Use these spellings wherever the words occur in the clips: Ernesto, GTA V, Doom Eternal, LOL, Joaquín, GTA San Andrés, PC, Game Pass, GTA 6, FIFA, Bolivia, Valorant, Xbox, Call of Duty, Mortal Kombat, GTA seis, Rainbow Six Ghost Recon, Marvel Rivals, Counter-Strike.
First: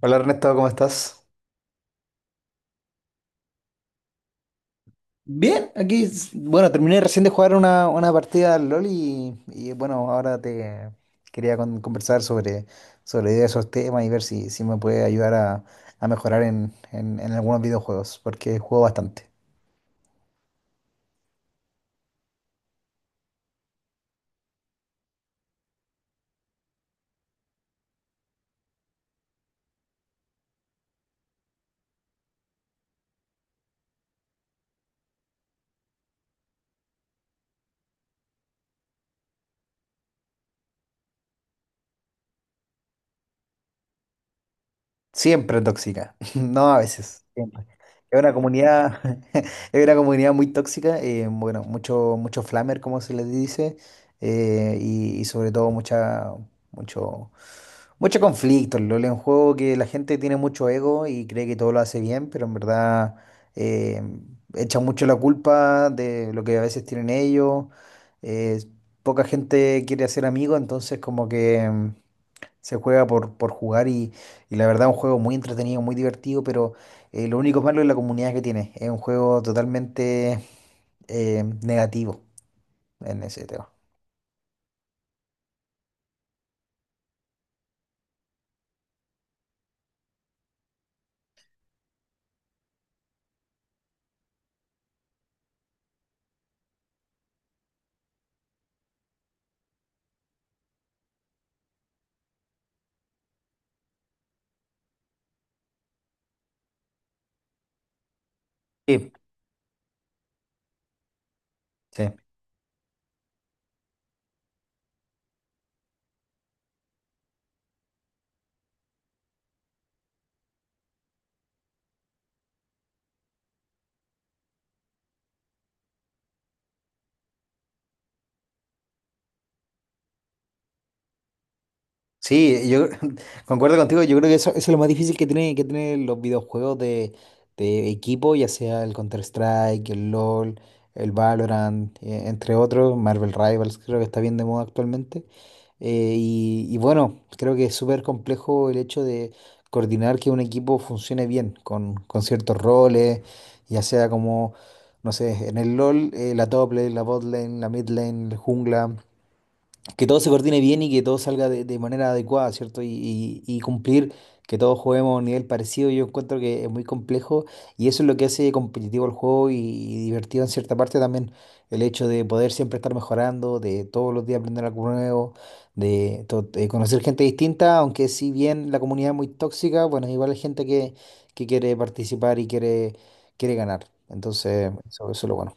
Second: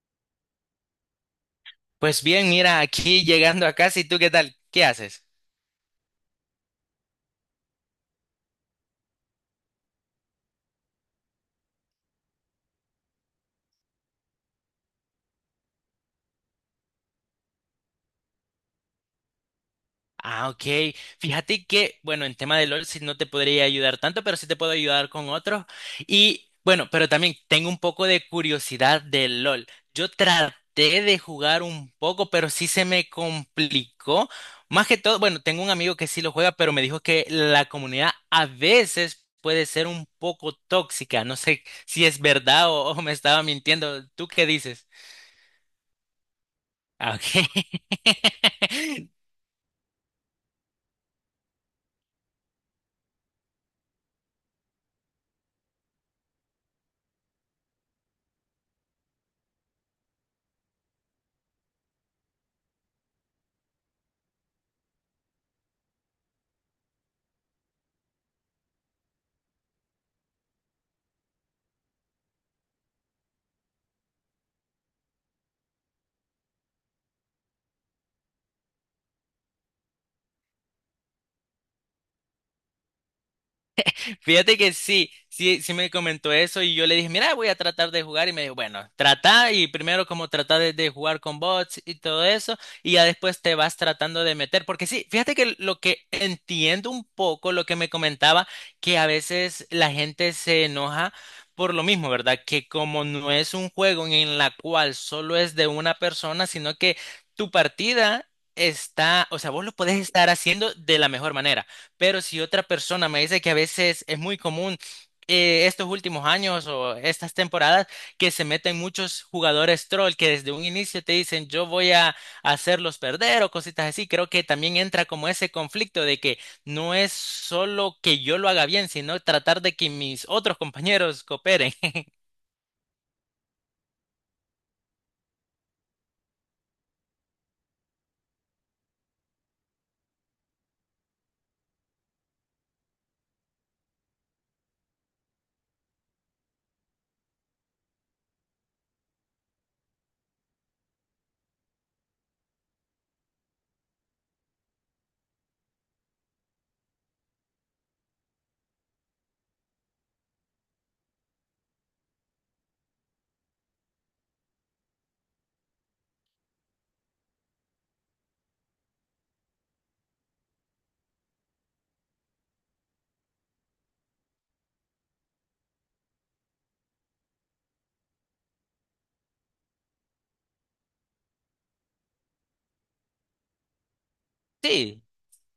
Hola Ernesto, ¿cómo estás? Pues bien, mira, aquí llegando a casa, ¿y tú qué tal? ¿Qué haces? Bien, aquí, bueno, terminé recién de jugar una partida al LOL bueno, ahora te quería conversar sobre esos temas y ver si me puede ayudar a mejorar en algunos videojuegos, porque juego bastante. Ah, ok. Fíjate que, bueno, en tema de LOL sí no te podría ayudar tanto, pero sí te puedo ayudar con otros. Y bueno, pero también tengo un poco de curiosidad de LOL. Yo traté de jugar un poco, pero sí se me complicó. Más que todo, bueno, tengo un amigo que sí lo juega, pero me dijo que la comunidad a veces puede ser un poco tóxica. No sé si es verdad o me estaba mintiendo. ¿Tú qué dices? Siempre tóxica, no a Ah, veces, ok. siempre. Es una comunidad, es una comunidad muy tóxica, bueno, mucho flamer, como se les dice, y sobre todo mucho Mucho conflicto. El LoL es un juego que la gente tiene mucho ego y cree que todo lo hace bien, pero en verdad eh, echa mucho la culpa de lo que a veces tienen ellos. eh, Poca gente quiere hacer amigos, entonces como que se juega por jugar y la verdad es un juego muy entretenido, muy divertido, pero lo único malo es la comunidad que tiene. Es un juego totalmente negativo en ese tema. Fíjate que sí, me comentó eso y yo le dije, mira, voy a tratar de jugar y me dijo, bueno, trata y primero como trata de jugar con bots y todo eso y ya después te vas tratando de meter, porque sí, fíjate que lo que entiendo un poco lo que me comentaba, que a veces la gente se enoja por lo mismo, ¿verdad? Que como no es un juego en la cual solo es de una persona, sino que tu partida Sí. está, o sea, vos lo podés estar haciendo de la mejor manera. Sí. Pero si otra persona me dice que a veces es muy común estos últimos años o estas temporadas que se meten muchos jugadores troll que desde un inicio te dicen yo voy a hacerlos perder o cositas así, creo que también entra como ese conflicto de que no es solo que yo lo haga bien, sino tratar de que mis otros compañeros cooperen. Sí, yo concuerdo contigo. Yo creo que eso es lo más difícil que que tienen los videojuegos de equipo, ya sea el Counter-Strike, el LoL, el Valorant, entre otros. Marvel Rivals creo que está bien de moda actualmente. Y bueno, creo que es súper complejo el hecho de coordinar que un equipo funcione bien con ciertos roles, ya sea como, no sé, en el LoL, la top lane, la bot lane, la mid lane, el jungla, que todo se coordine bien y que todo salga de manera adecuada, ¿cierto? Y cumplir que todos juguemos a un nivel parecido. Yo encuentro que es muy complejo y eso es lo que hace competitivo el juego y divertido en cierta parte también, el hecho de poder siempre estar mejorando, de todos los días aprender algo nuevo, de conocer gente distinta. Aunque si bien la comunidad es muy tóxica, bueno, igual hay gente que quiere participar y quiere ganar. Entonces, Sí. eso es lo bueno.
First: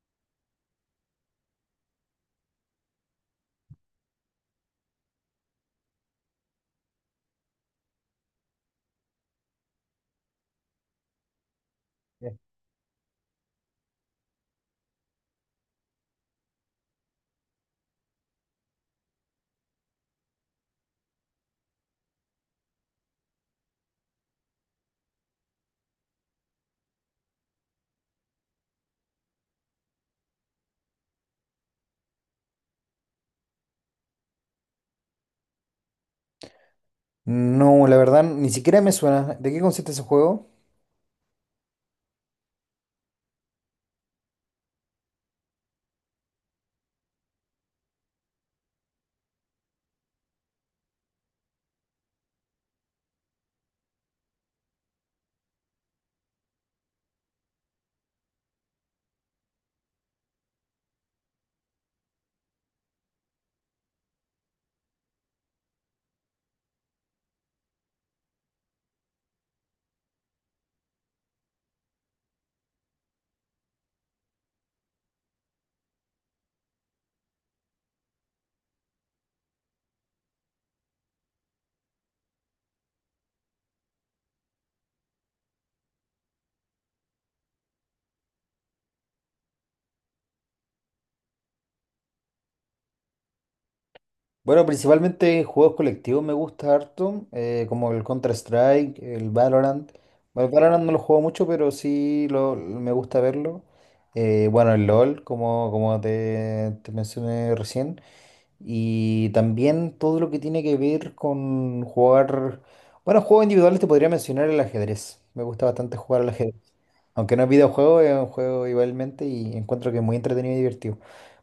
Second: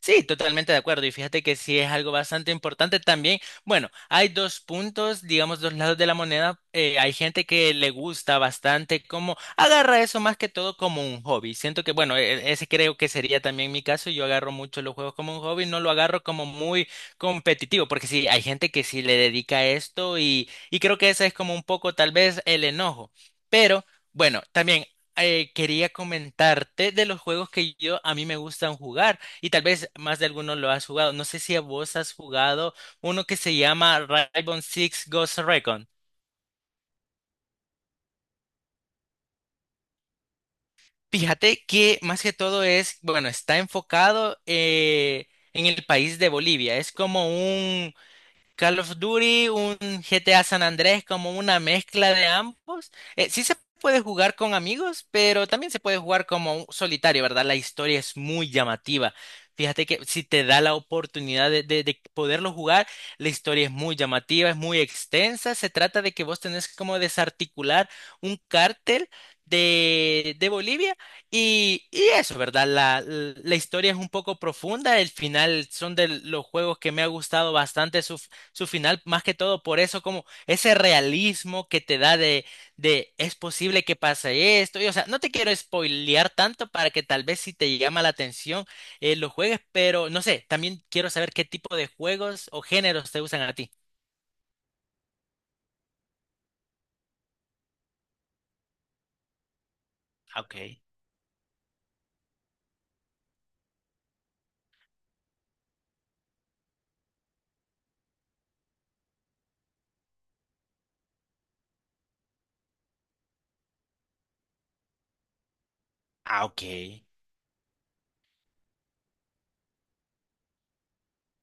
Sí, totalmente de acuerdo. Y fíjate que sí es algo bastante importante también. Bueno, hay dos puntos, digamos, dos lados de la moneda. Hay gente que le gusta bastante, como agarra eso más que todo como un hobby. Siento que, bueno, Sí. Ese creo que sería también mi caso. Yo agarro mucho los juegos como un hobby, no lo agarro como muy competitivo, porque sí, hay gente que sí le dedica a esto y creo que ese es como un poco tal vez el enojo. Pero, bueno, también quería comentarte de los juegos que yo a mí me gustan jugar. Y tal vez más de alguno lo has jugado. No sé si a vos has jugado uno que se llama Rainbow Six Ghost Recon. No, la verdad, ni siquiera me suena. ¿De qué consiste ese juego? Fíjate que más que todo es, bueno, está enfocado en el país de Bolivia. Es como un Call of Duty, un GTA San Andrés, como una mezcla de ambos. Sí se puede jugar con amigos, pero también se puede jugar como un solitario, ¿verdad? La historia es muy llamativa. Fíjate que si te da la oportunidad de, de poderlo jugar, la historia es muy llamativa, es muy extensa. Se trata de que vos tenés como desarticular un cártel de Bolivia y eso, ¿verdad? La historia es un poco profunda. El final son de los juegos que me ha gustado bastante su final, más que todo por eso, como ese realismo que te da de es posible que pase esto. Y, o sea, no te quiero spoilear tanto para que tal vez si te llama la atención lo juegues, pero no sé, también quiero saber qué tipo de juegos o géneros te gustan a ti. Bueno, principalmente juegos colectivos me gusta harto, como el Counter-Strike, el Valorant. Ah, Bueno, ok. Valorant no lo juego mucho, pero sí me gusta verlo. Bueno, el LOL, como te mencioné recién. Y también todo lo que tiene que ver con jugar. Bueno, juegos individuales te podría mencionar el ajedrez. Me gusta bastante jugar al Ah, ok. ajedrez. Aunque no es videojuego, es un juego igualmente y encuentro que es muy entretenido y divertido.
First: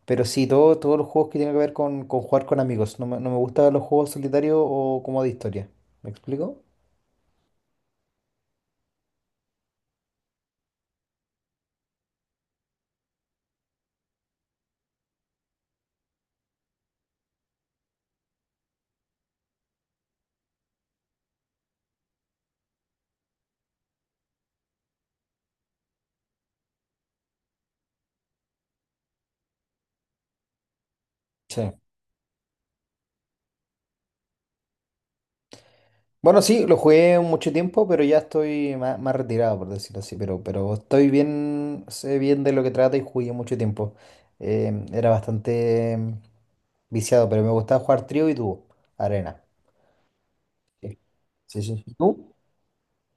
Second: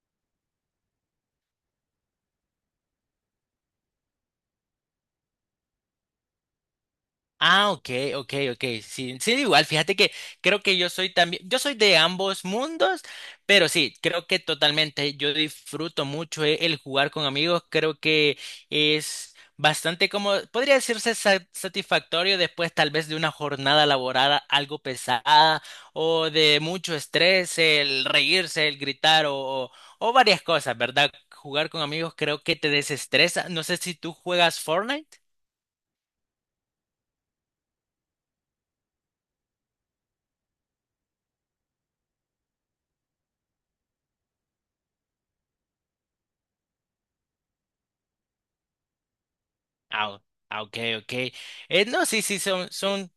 Pero sí, todos los juegos que tienen que ver con jugar con amigos. No me gustan los juegos solitarios o como de historia. ¿Me explico? Ah, ok, ok, ok. Sí, sí, igual, fíjate que creo que yo soy también, yo soy de ambos mundos, pero sí, creo que totalmente yo disfruto mucho el jugar con amigos, creo que es bastante como, podría decirse satisfactorio después tal vez de una jornada laboral algo pesada o de mucho estrés, el reírse, el gritar o, o o varias cosas, ¿verdad? Sí. Jugar con amigos creo que te desestresa. No sé si tú juegas Fortnite. Bueno, sí, lo jugué mucho tiempo, pero ya estoy más retirado, por decirlo así. Pero estoy bien, sé bien de lo que trata y jugué mucho tiempo. Era bastante viciado, pero me gustaba jugar trío y dúo, arena. Ah, ah, ok, Sí, ok. sí, sí. No, sí, ¿Tú? sí, son.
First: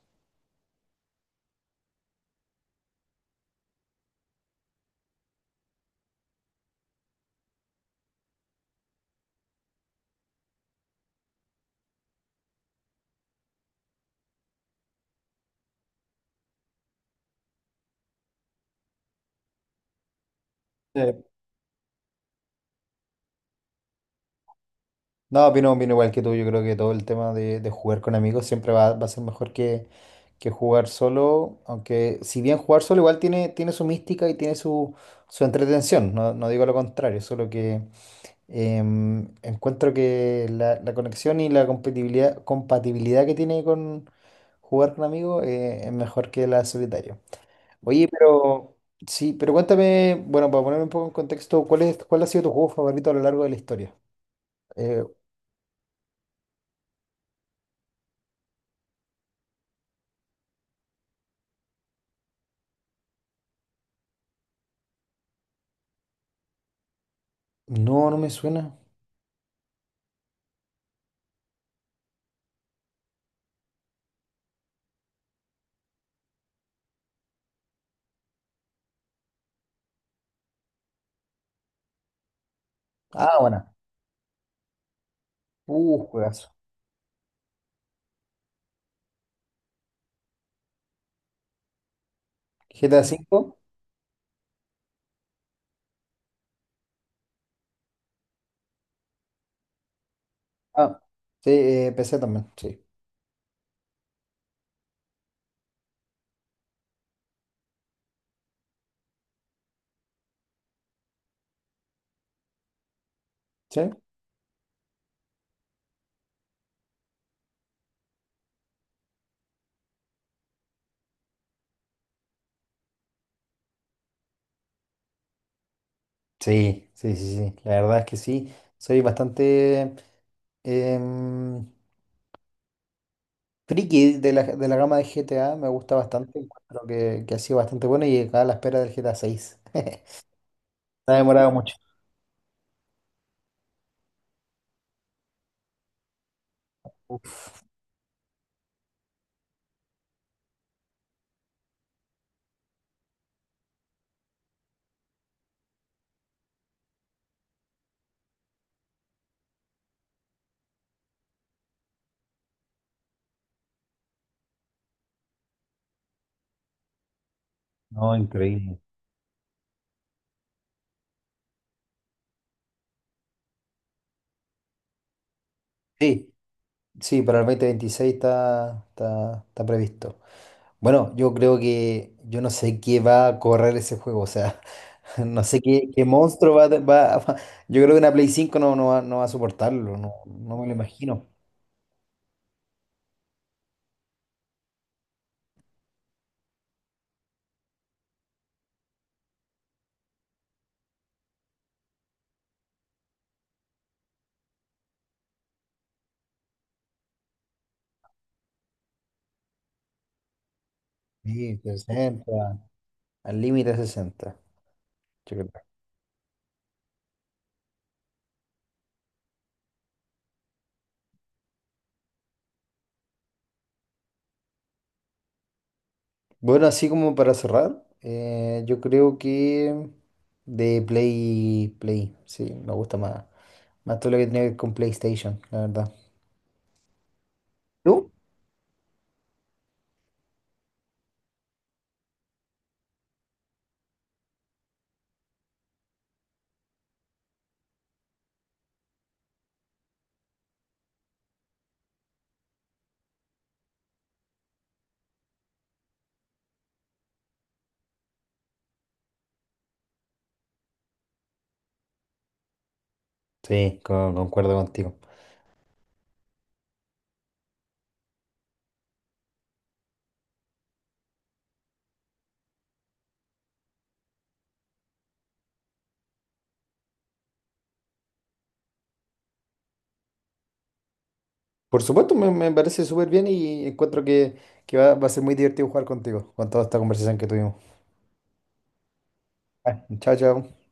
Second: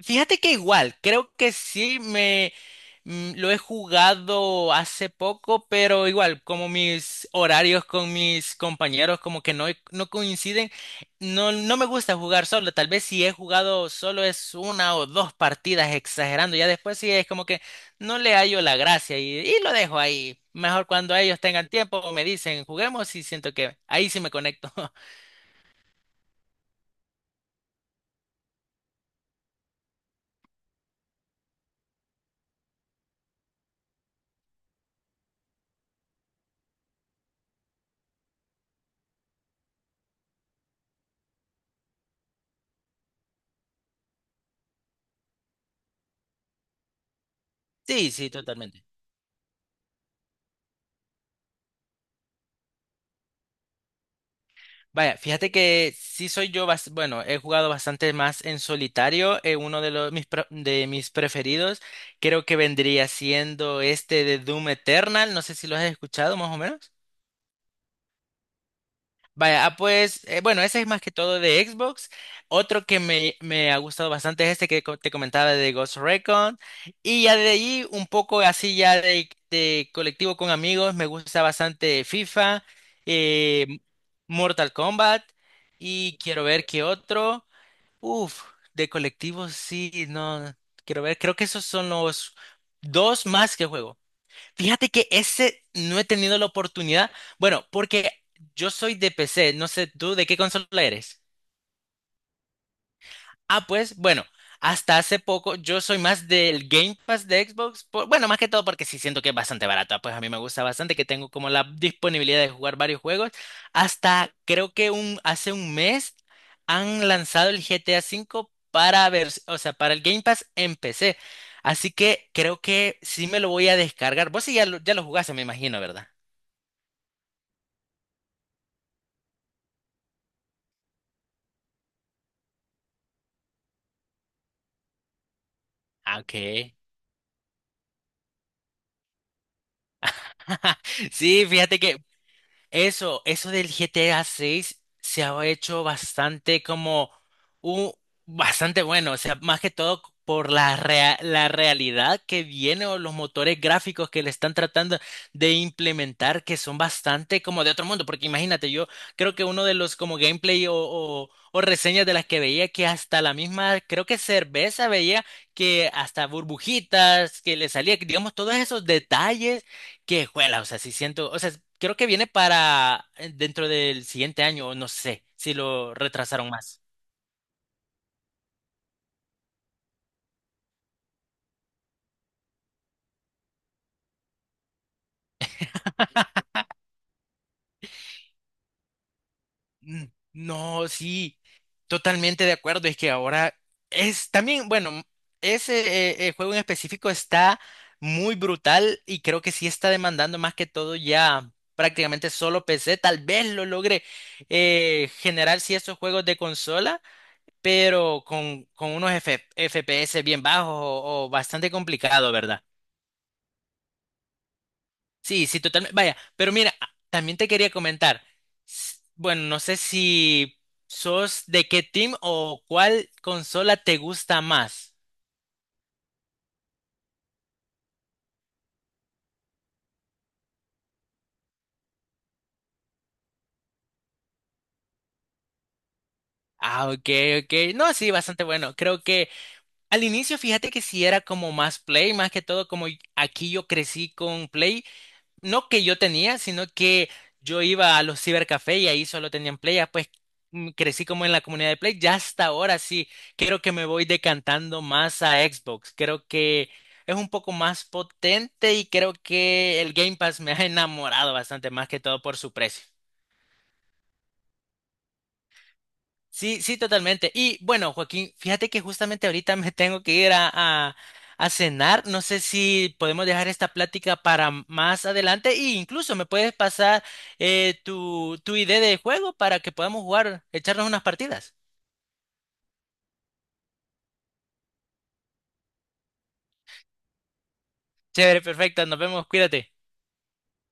Fíjate que igual, creo que sí me lo he jugado hace poco, pero igual, como mis horarios con mis compañeros como que no, no coinciden, no, no me gusta jugar solo. Tal vez si he jugado solo es una o dos partidas exagerando. Ya después sí es como que no le hallo la gracia y lo dejo ahí. Mejor Sí. cuando ellos tengan tiempo me dicen, juguemos y siento que ahí sí me conecto. No, opino igual que tú. Yo creo que todo el tema de jugar con amigos siempre va a ser mejor que jugar solo. Aunque, si bien jugar solo igual tiene su mística y tiene su entretención. No, no digo lo contrario, solo que encuentro que la conexión y la compatibilidad que tiene con jugar con amigos es mejor que la solitario. Oye, Sí, sí, pero totalmente. sí, pero cuéntame, bueno, para ponerme un poco en contexto, ¿cuál ha sido tu juego favorito a lo largo de la historia? Eh, Vaya, fíjate que sí soy yo, bueno, he jugado bastante más en solitario. Uno de los de mis preferidos, creo que vendría siendo este de Doom Eternal. No sé si lo has escuchado, más o menos. no, no me suena. Vaya, ah, pues, bueno, ese es más que todo de Xbox. Otro que me ha gustado bastante es este que te comentaba de Ghost Recon. Y ya de ahí, un poco así ya de colectivo con amigos, me gusta bastante FIFA, Ah, eh, bueno. Mortal Kombat. Y quiero Juegazo. ver qué otro. Uf, de colectivo sí, no. Quiero ver, creo que esos son los GTA dos V. más que juego. Fíjate que ese no he tenido la oportunidad. Bueno, porque yo soy de PC, no sé tú de qué consola Ah, eres. sí, PC también, sí. Ah, pues bueno, hasta hace poco yo soy más del Game Pass de Xbox. Bueno, más que todo porque sí siento que es bastante barato. Pues a mí me gusta bastante que tengo como la disponibilidad de jugar varios juegos. ¿Sí? Hasta creo que hace un mes han lanzado el GTA V para ver, o sea, para el Game Pass en PC. Así que creo que sí me lo voy a descargar. Vos sí ya lo jugaste, me imagino, ¿verdad? Sí, sí, sí, sí. La verdad es que sí. Soy bastante em, friki de la gama de GTA. Me gusta Ah, bastante. Okay. Encuentro que ha sido bastante bueno, y acá a la espera del GTA 6. Se ha Sí, demorado mucho. fíjate que eso del GTA 6 se ha hecho bastante como Uf, un bastante bueno, o sea, más que todo por la la realidad que viene o los motores gráficos que le están tratando de implementar que son bastante como de otro mundo, porque imagínate, yo creo que uno de los como gameplay o reseñas de las que veía que hasta la misma, creo que cerveza veía que hasta burbujitas que le salía, no, digamos, todos increíble. esos detalles. Qué juela, o sea, sí siento, o sea, creo que viene para dentro del siguiente año, o no sé, si lo Sí, retrasaron más. sí, para el 2026 está, está previsto. Bueno, yo creo que yo no sé qué va a correr ese juego, o sea, no sé qué monstruo Yo creo que una Play 5 no, no va a soportarlo. Mm, No, no me lo no, imagino. sí, totalmente de acuerdo, es que ahora es también, bueno, ese juego en específico está muy brutal y creo que sí está demandando más que todo ya prácticamente solo PC, tal vez lo logre generar si esos juegos de consola, pero con unos FPS bien bajos o Sí, bastante complicado, 60, ¿verdad? al límite 60, yo Sí, creo. sí, totalmente. Vaya, pero mira, también te quería comentar. Bueno, no sé si sos de qué team o cuál consola te gusta más. Bueno, así como para cerrar, yo creo que de Play, sí, me gusta más todo lo que tiene que ver con PlayStation, la verdad. Ah, ok, ok. No, ¿Tú? sí, bastante bueno. Creo que al inicio, fíjate que sí era como más Play, más que todo, como aquí yo crecí con Play. No que yo tenía, sino que yo iba a los cibercafés y ahí solo tenían Play, ya pues crecí como en la comunidad de Play, ya hasta ahora sí, creo que me voy decantando más a Xbox, creo que es un poco más potente y creo que el Game Pass me ha enamorado bastante más que todo por su precio. Sí, concuerdo contigo. Sí, sí, totalmente. Y bueno, Joaquín, fíjate que justamente ahorita me tengo que ir a cenar. No sé si podemos dejar esta plática para más adelante e incluso me puedes pasar tu, tu idea de juego para que podamos jugar, echarnos unas partidas. Por supuesto, me parece súper bien y encuentro que va a ser muy divertido jugar contigo, con toda esta conversación que tuvimos. Chévere, perfecto. Nos vemos, cuídate. Ah, chao, chao.